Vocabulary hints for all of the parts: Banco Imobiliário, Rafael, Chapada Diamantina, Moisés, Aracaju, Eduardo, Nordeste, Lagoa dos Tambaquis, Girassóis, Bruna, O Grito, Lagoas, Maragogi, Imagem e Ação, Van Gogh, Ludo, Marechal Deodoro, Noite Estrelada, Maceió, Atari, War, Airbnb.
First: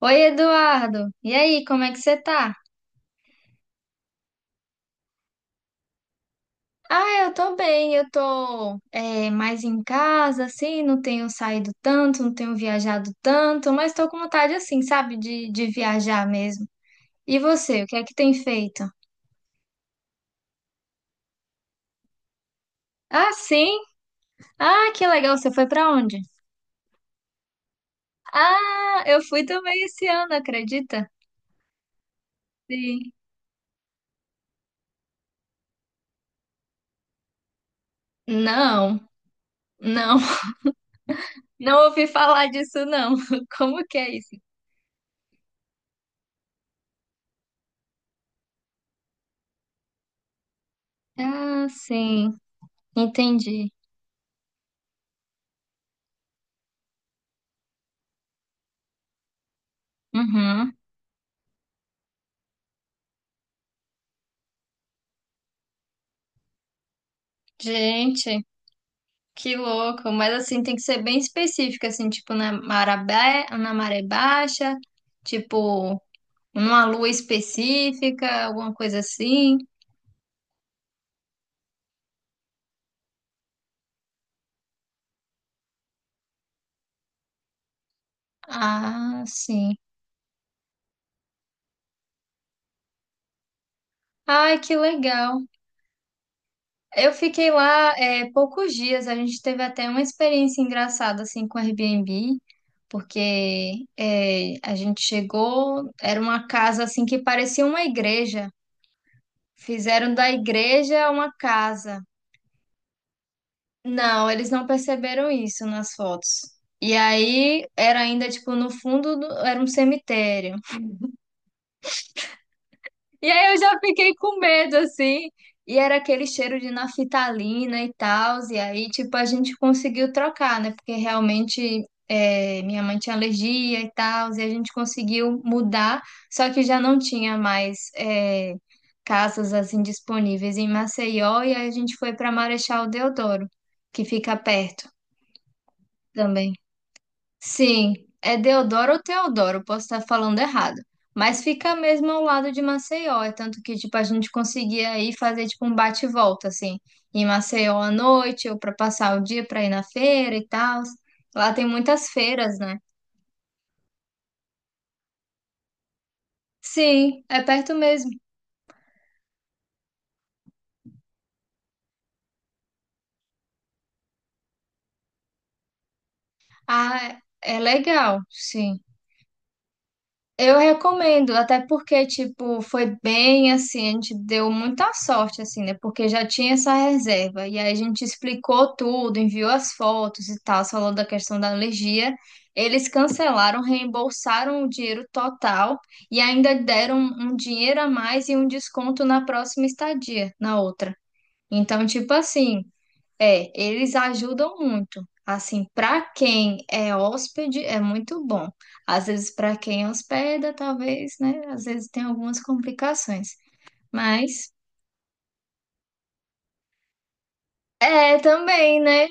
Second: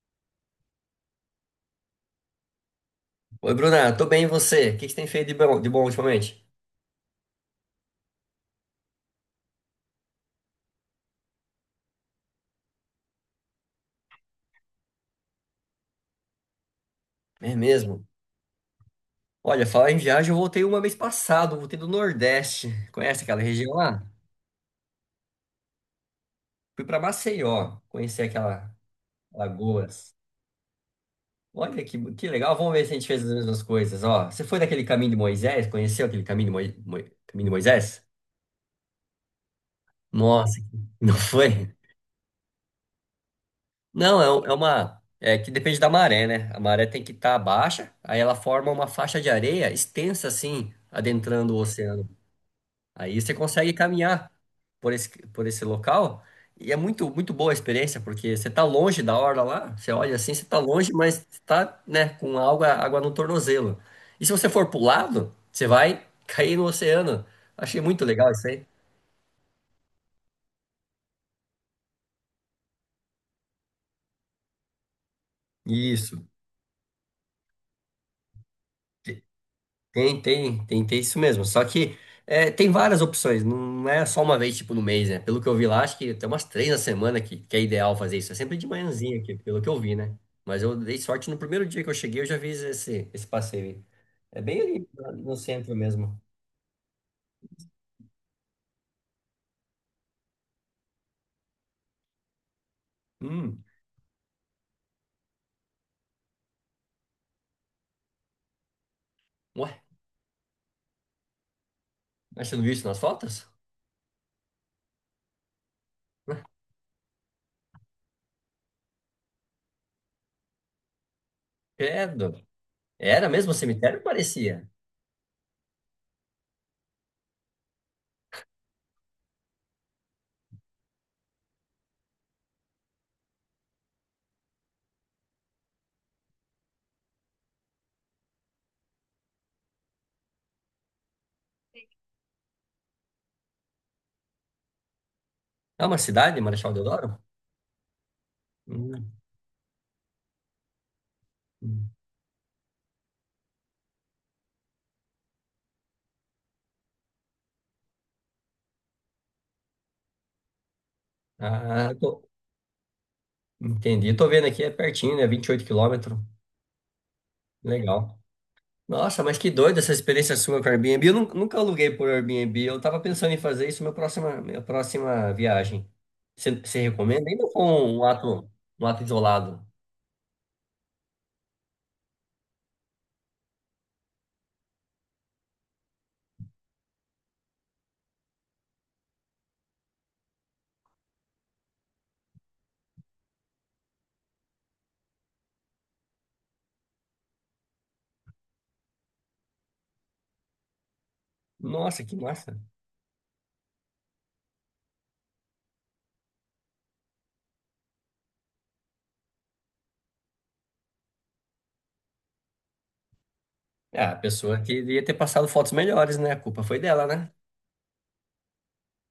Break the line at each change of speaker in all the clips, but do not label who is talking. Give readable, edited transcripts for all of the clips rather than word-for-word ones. Oi, Eduardo. E aí, como é que você tá?
Oi, Bruna, tô bem, e você? O que que você tem feito de bom ultimamente?
Ah, eu tô bem, eu tô é, mais em casa, assim, não tenho saído tanto, não tenho viajado tanto, mas tô com vontade, assim, sabe, de viajar mesmo. E
É
você, o que é
mesmo?
que tem feito?
Olha, falar em viagem, eu voltei uma vez passado, voltei do Nordeste. Conhece
Ah,
aquela região
sim?
lá?
Ah, que legal, você foi pra onde?
Fui pra Maceió, conheci aquela
Ah, eu fui também esse
Lagoas.
ano, acredita?
Olha que legal, vamos ver se a gente
Sim.
fez as mesmas coisas, ó. Você foi naquele caminho de Moisés? Conheceu aquele caminho de, caminho de Moisés?
Não, não,
Nossa, não foi?
não ouvi falar disso, não. Como que é
Não, é,
isso?
é uma... É que depende da maré, né? A maré tem que estar baixa, aí ela forma uma faixa de areia extensa assim, adentrando o
Ah,
oceano.
sim,
Aí você
entendi.
consegue caminhar por esse local e é muito, muito boa a experiência, porque você tá longe da orla lá, você olha assim, você tá
Uhum.
longe, mas tá, né, com água, água no tornozelo. E se você for pro lado, você vai cair no oceano. Achei muito legal
Gente.
isso aí.
Que louco, mas assim tem que ser bem específico, assim, tipo na maré baixa, tipo
Isso.
numa lua específica, alguma coisa assim.
Tem isso mesmo. Só que é, tem várias opções, não é só uma vez, tipo, no mês, né? Pelo que eu vi lá, acho que tem umas três na semana que é ideal fazer isso. É sempre de manhãzinha
Ah,
aqui, pelo que
sim.
eu vi, né? Mas eu dei sorte no primeiro dia que eu cheguei, eu já fiz esse passeio aí. É
Ai,
bem
que
ali no
legal.
centro mesmo.
Eu fiquei lá é, poucos dias, a gente teve até uma experiência engraçada assim com o Airbnb,
Hum,
porque é, a gente chegou, era uma casa assim que parecia uma igreja.
ué,
Fizeram da igreja uma casa.
mas você não viu isso nas fotos?
Não, eles não perceberam isso nas fotos. E aí era ainda tipo no fundo do- era um cemitério.
Credo. Era
E
mesmo
aí
o
eu já
cemitério?
fiquei com
Parecia.
medo assim. E era aquele cheiro de naftalina e tal. E aí tipo a gente conseguiu trocar, né? Porque realmente é, minha mãe tinha alergia e tal. E a gente conseguiu mudar. Só que já não tinha mais é, casas assim disponíveis em Maceió. E aí a gente foi para Marechal Deodoro, que fica perto
É uma cidade,
também.
Marechal Deodoro?
Sim, é Deodoro ou
Hum,
Teodoro, posso estar falando errado. Mas fica
hum.
mesmo ao lado de Maceió, é tanto que tipo a gente conseguia aí fazer tipo um bate e volta assim, em Maceió à noite ou para passar o dia para ir na feira e tal. Lá tem
Ah,
muitas
tô-
feiras, né?
entendi. Tô vendo aqui, é pertinho, né? 28 km.
Sim, é perto mesmo.
Legal. Nossa, mas que doido essa experiência sua com o Airbnb. Eu nunca aluguei por Airbnb. Eu tava pensando em fazer isso na próxima, minha próxima viagem. Você
Ah,
recomenda? Ainda
é
com um
legal,
ato,
sim.
um ato isolado.
Eu recomendo, até porque, tipo, foi bem assim, a gente deu muita sorte, assim, né? Porque já tinha essa reserva. E aí a gente explicou tudo, enviou as fotos e tal, falou da questão da alergia. Eles cancelaram, reembolsaram o dinheiro total e ainda deram um dinheiro a mais e um desconto na próxima estadia, na outra. Então,
Nossa,
tipo
que massa.
assim. É, eles ajudam muito. Assim, para quem é hóspede, é muito bom. Às vezes, para quem hospeda, talvez, né? Às vezes tem algumas complicações.
É, a
Mas
pessoa que ia ter passado fotos melhores, né? A culpa foi dela, né?
é também, né?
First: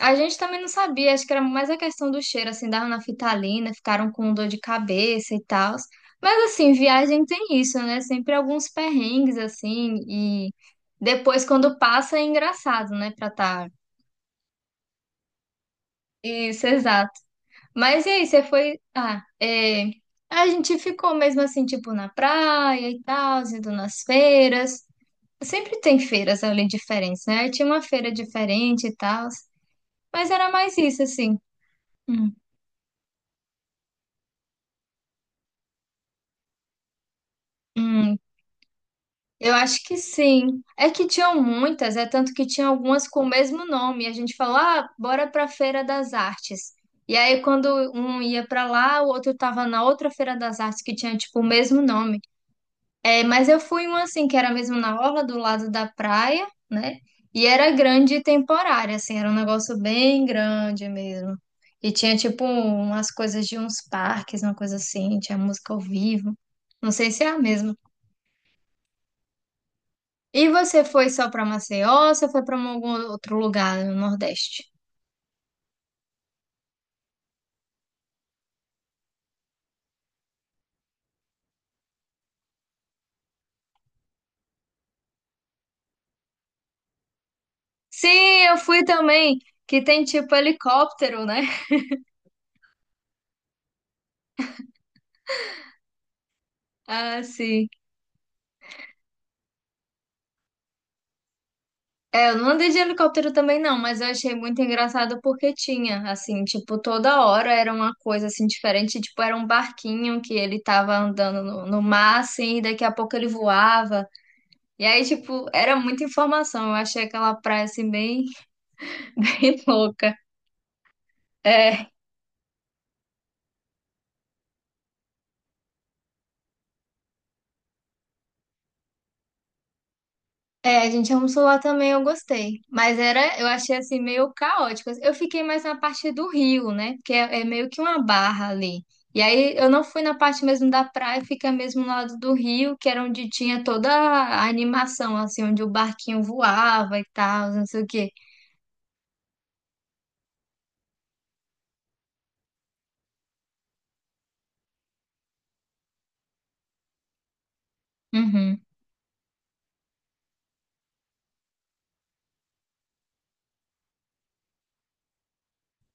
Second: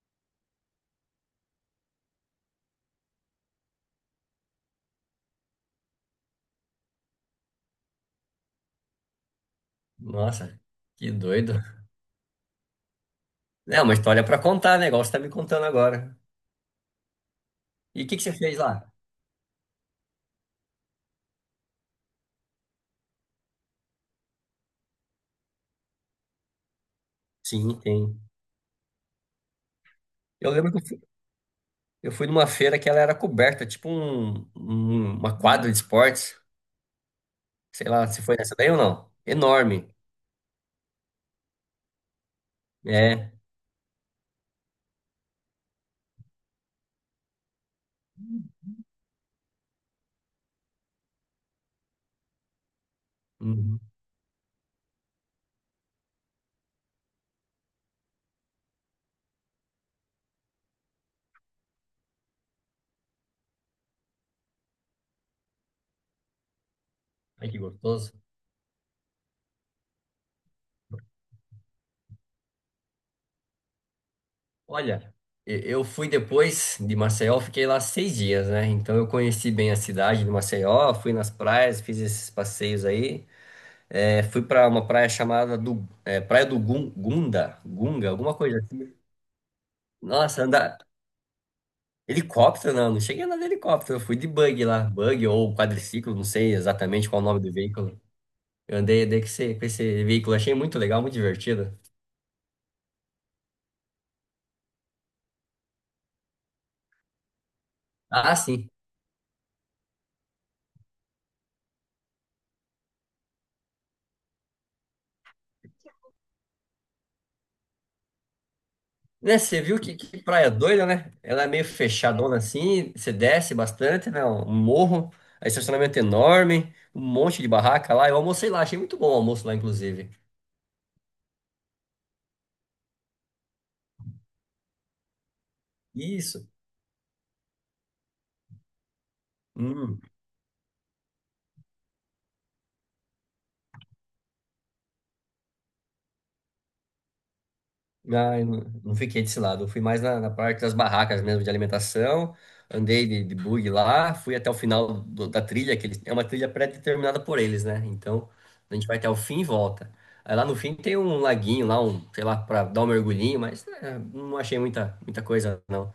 A gente também não sabia, acho que era mais a questão do cheiro, assim, da nafitalina, ficaram com dor de cabeça e tal. Mas assim, viagem tem isso, né? Sempre alguns perrengues, assim, e
Nossa, que
depois
doido.
quando passa é engraçado, né? Pra tá.
É uma história pra contar, né? Igual você tá me contando agora.
Isso, exato.
E
Mas
o
e
que que
aí,
você
você
fez
foi.
lá?
Ah, é, a gente ficou mesmo assim, tipo, na praia e tal, indo nas feiras. Sempre tem feiras ali diferentes, né? Aí tinha
Sim,
uma feira
tem.
diferente e tal. Mas era
Eu lembro
mais
que
isso, assim.
eu fui
Hum,
numa feira que ela era coberta, tipo uma quadra de esportes. Sei lá
hum,
se foi nessa daí ou não.
eu acho
Enorme.
que sim. É que tinham muitas, é tanto que tinha algumas com o
É.
mesmo nome. A gente falou, ah, bora pra Feira das Artes. E aí, quando um ia pra lá, o outro tava na outra Feira das Artes que tinha, tipo, o mesmo nome. É, mas eu
Uhum.
fui uma assim, que era mesmo na orla do lado da praia, né? E era grande e temporária, assim, era um negócio bem grande mesmo. E tinha, tipo, umas coisas de uns parques, uma coisa assim, tinha música ao vivo. Não sei se é a
Ai, que
mesma.
gostoso.
E você foi só pra Maceió ou você foi pra algum outro lugar no Nordeste?
Olha, eu fui depois de Maceió, fiquei lá 6 dias, né? Então eu conheci bem a cidade de Maceió, fui nas praias, fiz esses passeios aí. É, fui para uma praia chamada do, é, Praia do Gunga, alguma
Sim, eu
coisa
fui
assim.
também, que tem, tipo,
Nossa, andar.
helicóptero, né?
Helicóptero, não, não cheguei a andar de helicóptero, eu fui de bug lá, bug ou quadriciclo, não sei exatamente qual
Ah,
é o nome do
sim.
veículo. Eu andei, andei com esse veículo, achei muito legal, muito divertido.
É, eu não andei de helicóptero também não, mas eu achei muito engraçado porque tinha, assim, tipo, toda hora era uma coisa,
Ah,
assim,
sim.
diferente, tipo, era um barquinho que ele tava andando no, no mar, assim, e daqui a pouco ele voava, e aí, tipo, era muita informação, eu achei aquela praia, assim, bem,
Né,
bem
você viu que,
louca.
que praia doida, né? Ela é meio
É,
fechadona assim, você desce bastante, né? Um morro, aí estacionamento enorme, um monte de barraca lá. Eu almocei lá, achei muito bom o almoço lá, inclusive.
É, a gente almoçou lá também, eu gostei. Mas era, eu achei assim meio caótico. Eu fiquei mais na parte do
Isso.
rio, né? Que é, é meio que uma barra ali. E aí eu não fui
Hum.
na parte mesmo da praia, fica mesmo no lado do rio, que era onde tinha toda a animação, assim, onde o barquinho voava e tal, não sei o quê.
Ah, eu não, Não fiquei desse lado. Eu fui mais na parte das barracas mesmo de alimentação. Andei de bug lá, fui até o final da trilha, que eles, é uma trilha pré-determinada por eles, né? Então,
Uhum.
a gente vai até o fim e volta. Aí lá no fim tem um laguinho lá, um, sei lá, para dar um mergulhinho, mas é, não achei muita coisa, não.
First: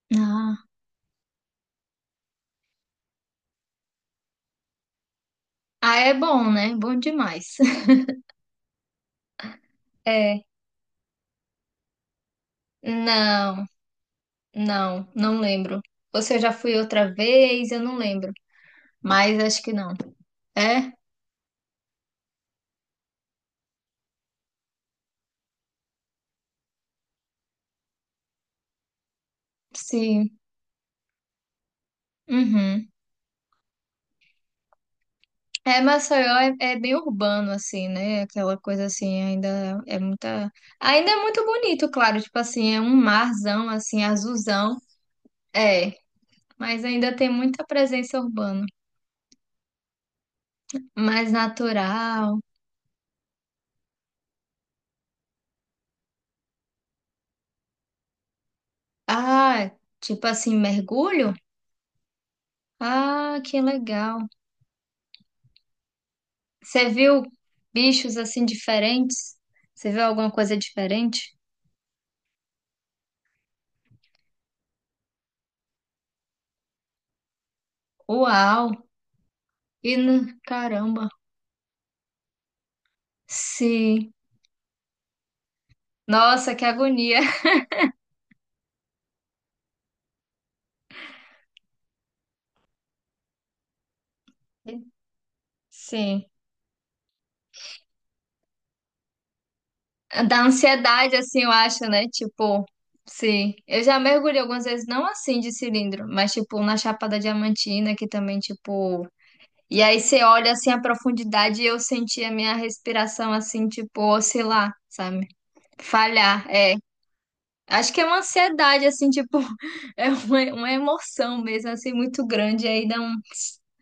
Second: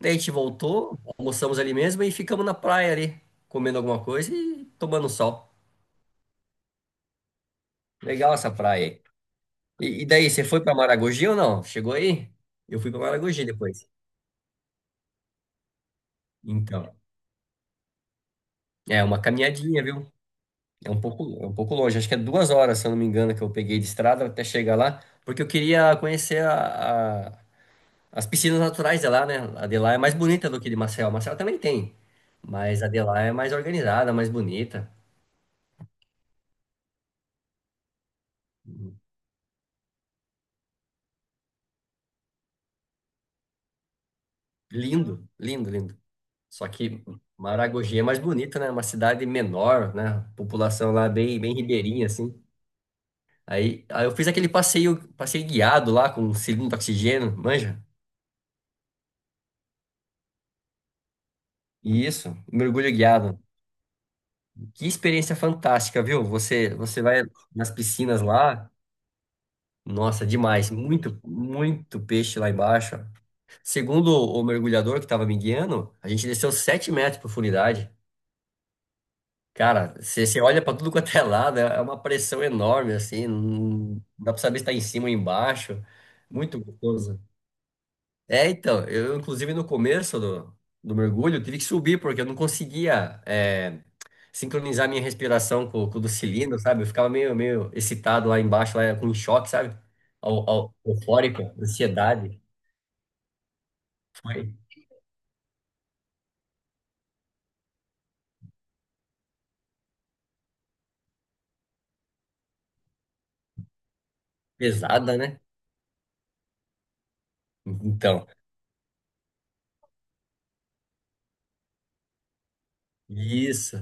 Daí a gente
Ah.
voltou, almoçamos ali mesmo e ficamos na praia ali, comendo alguma coisa e tomando sol.
Ah, é bom, né? Bom demais.
Legal essa praia aí. E daí,
É.
você foi para Maragogi ou não? Chegou aí? Eu fui para Maragogi
Não,
depois.
não, não lembro. Ou se eu já fui
Então.
outra vez, eu não lembro.
É uma
Mas acho que
caminhadinha,
não.
viu? É
É?
um pouco, é um pouco longe. Acho que é 2 horas, se eu não me engano, que eu peguei de estrada até chegar lá, porque eu queria conhecer as piscinas naturais de lá, né? A de lá é mais
Sim.
bonita do que de Maceió. Maceió também tem, mas a
Uhum.
de lá é mais organizada, mais bonita.
É, Maceió é, bem urbano, assim, né? Aquela coisa assim, ainda é muita. Ainda é muito bonito, claro, tipo assim, é um marzão, assim, azulzão.
Lindo, lindo,
É,
lindo. Só
mas
que
ainda tem muita
Maragogi é mais
presença
bonito,
urbana.
né? Uma cidade menor, né? A população lá é
Mais
bem, bem ribeirinha, assim.
natural.
Aí eu fiz aquele passeio, passeio guiado lá com um cilindro de oxigênio, manja?
Ah, tipo assim, mergulho?
Isso, mergulho guiado.
Ah, que legal.
Que experiência fantástica, viu? Você,
Você
você
viu
vai nas
bichos
piscinas
assim
lá.
diferentes? Você viu
Nossa,
alguma coisa
demais.
diferente?
Muito, muito peixe lá embaixo. Segundo o mergulhador que estava me guiando, a gente desceu 7 metros de profundidade.
Uau!
Cara, você olha para tudo
Caramba!
quanto é lado, é uma pressão enorme, assim. Não
Sim.
dá para saber se está em cima ou embaixo.
Nossa,
Muito
que agonia!
gostoso. É, então, eu, inclusive, no começo do mergulho, eu tive que subir, porque eu não conseguia. É, sincronizar minha respiração com o do
Sim.
cilindro, sabe? Eu ficava meio excitado lá embaixo, lá com choque, sabe?
Da ansiedade, assim,
Eufórico,
eu acho, né?
ansiedade.
Tipo, sim. Eu já mergulhei
Foi
algumas vezes, não assim de cilindro, mas tipo na Chapada Diamantina, que também, tipo. E aí você olha assim a profundidade e eu senti a minha respiração assim, tipo, oscilar,
pesada,
sabe?
né?
Falhar, é. Acho que é uma
Então,
ansiedade, assim, tipo, é uma emoção mesmo, assim, muito grande. E aí dá um.
isso.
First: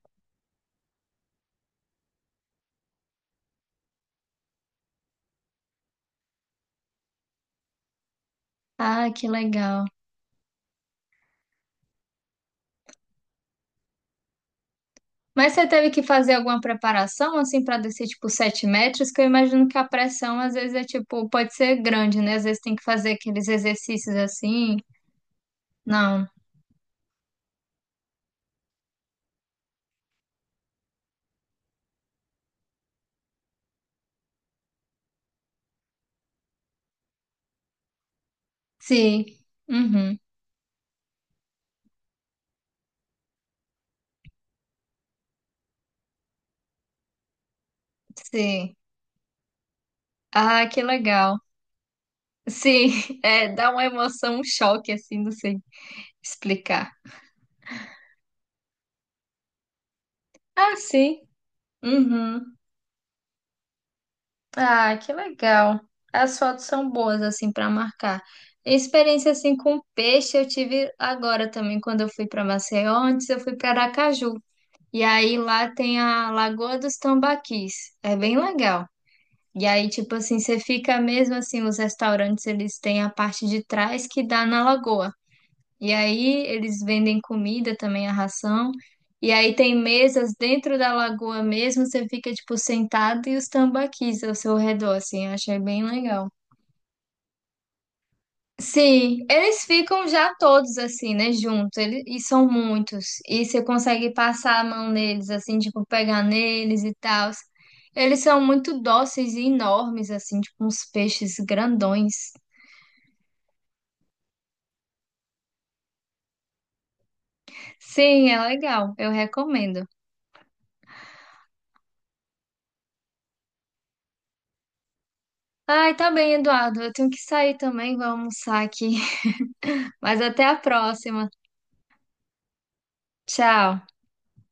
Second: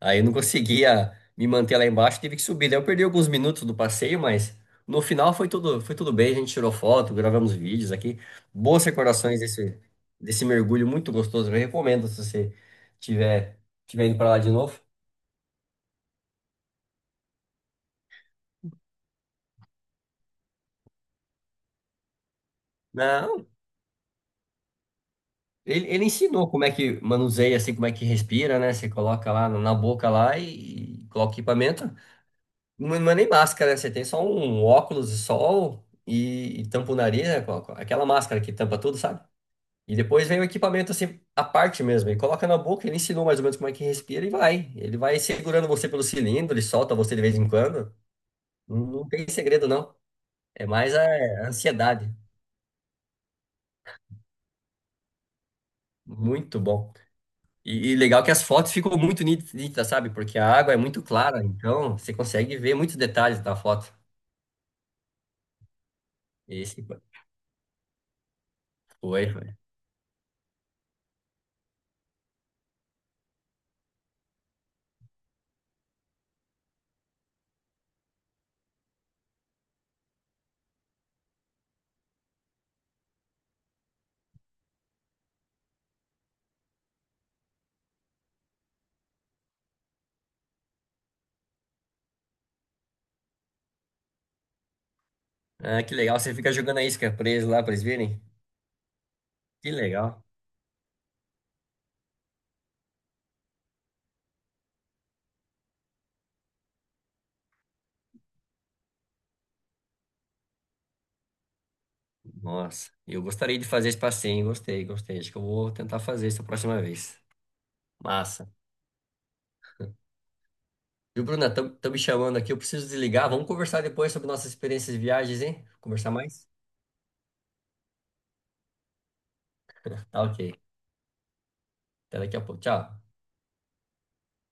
Aí eu não conseguia me manter lá embaixo, tive que subir. Daí eu perdi alguns minutos do passeio, mas no final foi tudo bem. A gente tirou foto, gravamos vídeos aqui. Boas
Ah, que
recordações
legal.
desse mergulho muito gostoso. Eu recomendo se você tiver, tiver indo para lá de novo.
Mas você teve que fazer alguma preparação, assim, para descer, tipo, 7 metros? Que eu imagino que a pressão, às vezes, é, tipo, pode ser grande, né? Às vezes tem que fazer
Não.
aqueles exercícios assim.
Ele
Não.
ensinou como é que manuseia, assim, como é que respira, né? Você coloca lá na boca lá e coloca o equipamento. Não, não é nem máscara, né? Você tem só um óculos de sol e tampa o nariz, né? Com aquela máscara que tampa tudo, sabe?
Sim.
E
Uhum.
depois vem o equipamento, assim, à parte mesmo. E coloca na boca, ele ensinou mais ou menos como é que respira e vai. Ele vai segurando você pelo cilindro, ele solta você de vez em quando.
Sim.
Não, não tem segredo, não. É
Ah, que
mais
legal.
a ansiedade.
Sim. É, dá uma emoção, um choque, assim, não sei
Muito
explicar.
bom. E legal que as fotos ficam muito nítidas, sabe? Porque a água
Ah,
é muito
sim.
clara, então você
Uhum.
consegue ver muitos detalhes da foto.
Ah, que legal. As fotos
Esse
são boas assim para marcar. Experiência
foi.
assim com peixe eu tive agora também quando eu fui para Maceió, antes eu fui para Aracaju. E aí lá tem a Lagoa dos Tambaquis. É bem legal. E aí tipo assim, você fica mesmo assim, os restaurantes eles têm a parte de trás que dá na lagoa. E aí eles vendem comida também, a ração. E aí tem mesas dentro da lagoa mesmo, você fica tipo sentado e os tambaquis ao seu redor, assim, eu achei bem
Ah, que legal,
legal.
você fica jogando a isca preso lá pra eles verem.
Sim, eles
Que
ficam
legal.
já todos assim, né, juntos, eles, e são muitos. E você consegue passar a mão neles, assim, tipo, pegar neles e tal. Eles são muito dóceis e enormes, assim, tipo uns peixes grandões.
Nossa, eu gostaria de fazer esse passeio, hein? Gostei, gostei. Acho que eu vou tentar fazer isso a próxima vez.
Sim, é
Massa.
legal, eu recomendo.
Viu, Bruna? Estão me chamando aqui, eu preciso desligar. Vamos conversar depois sobre nossas experiências de viagens, hein?
Ai, tá
Conversar
bem,
mais?
Eduardo. Eu tenho que sair também, vou almoçar aqui. Mas
Tá
até
ok.
a próxima.
Até daqui a pouco. Tchau.
Tchau.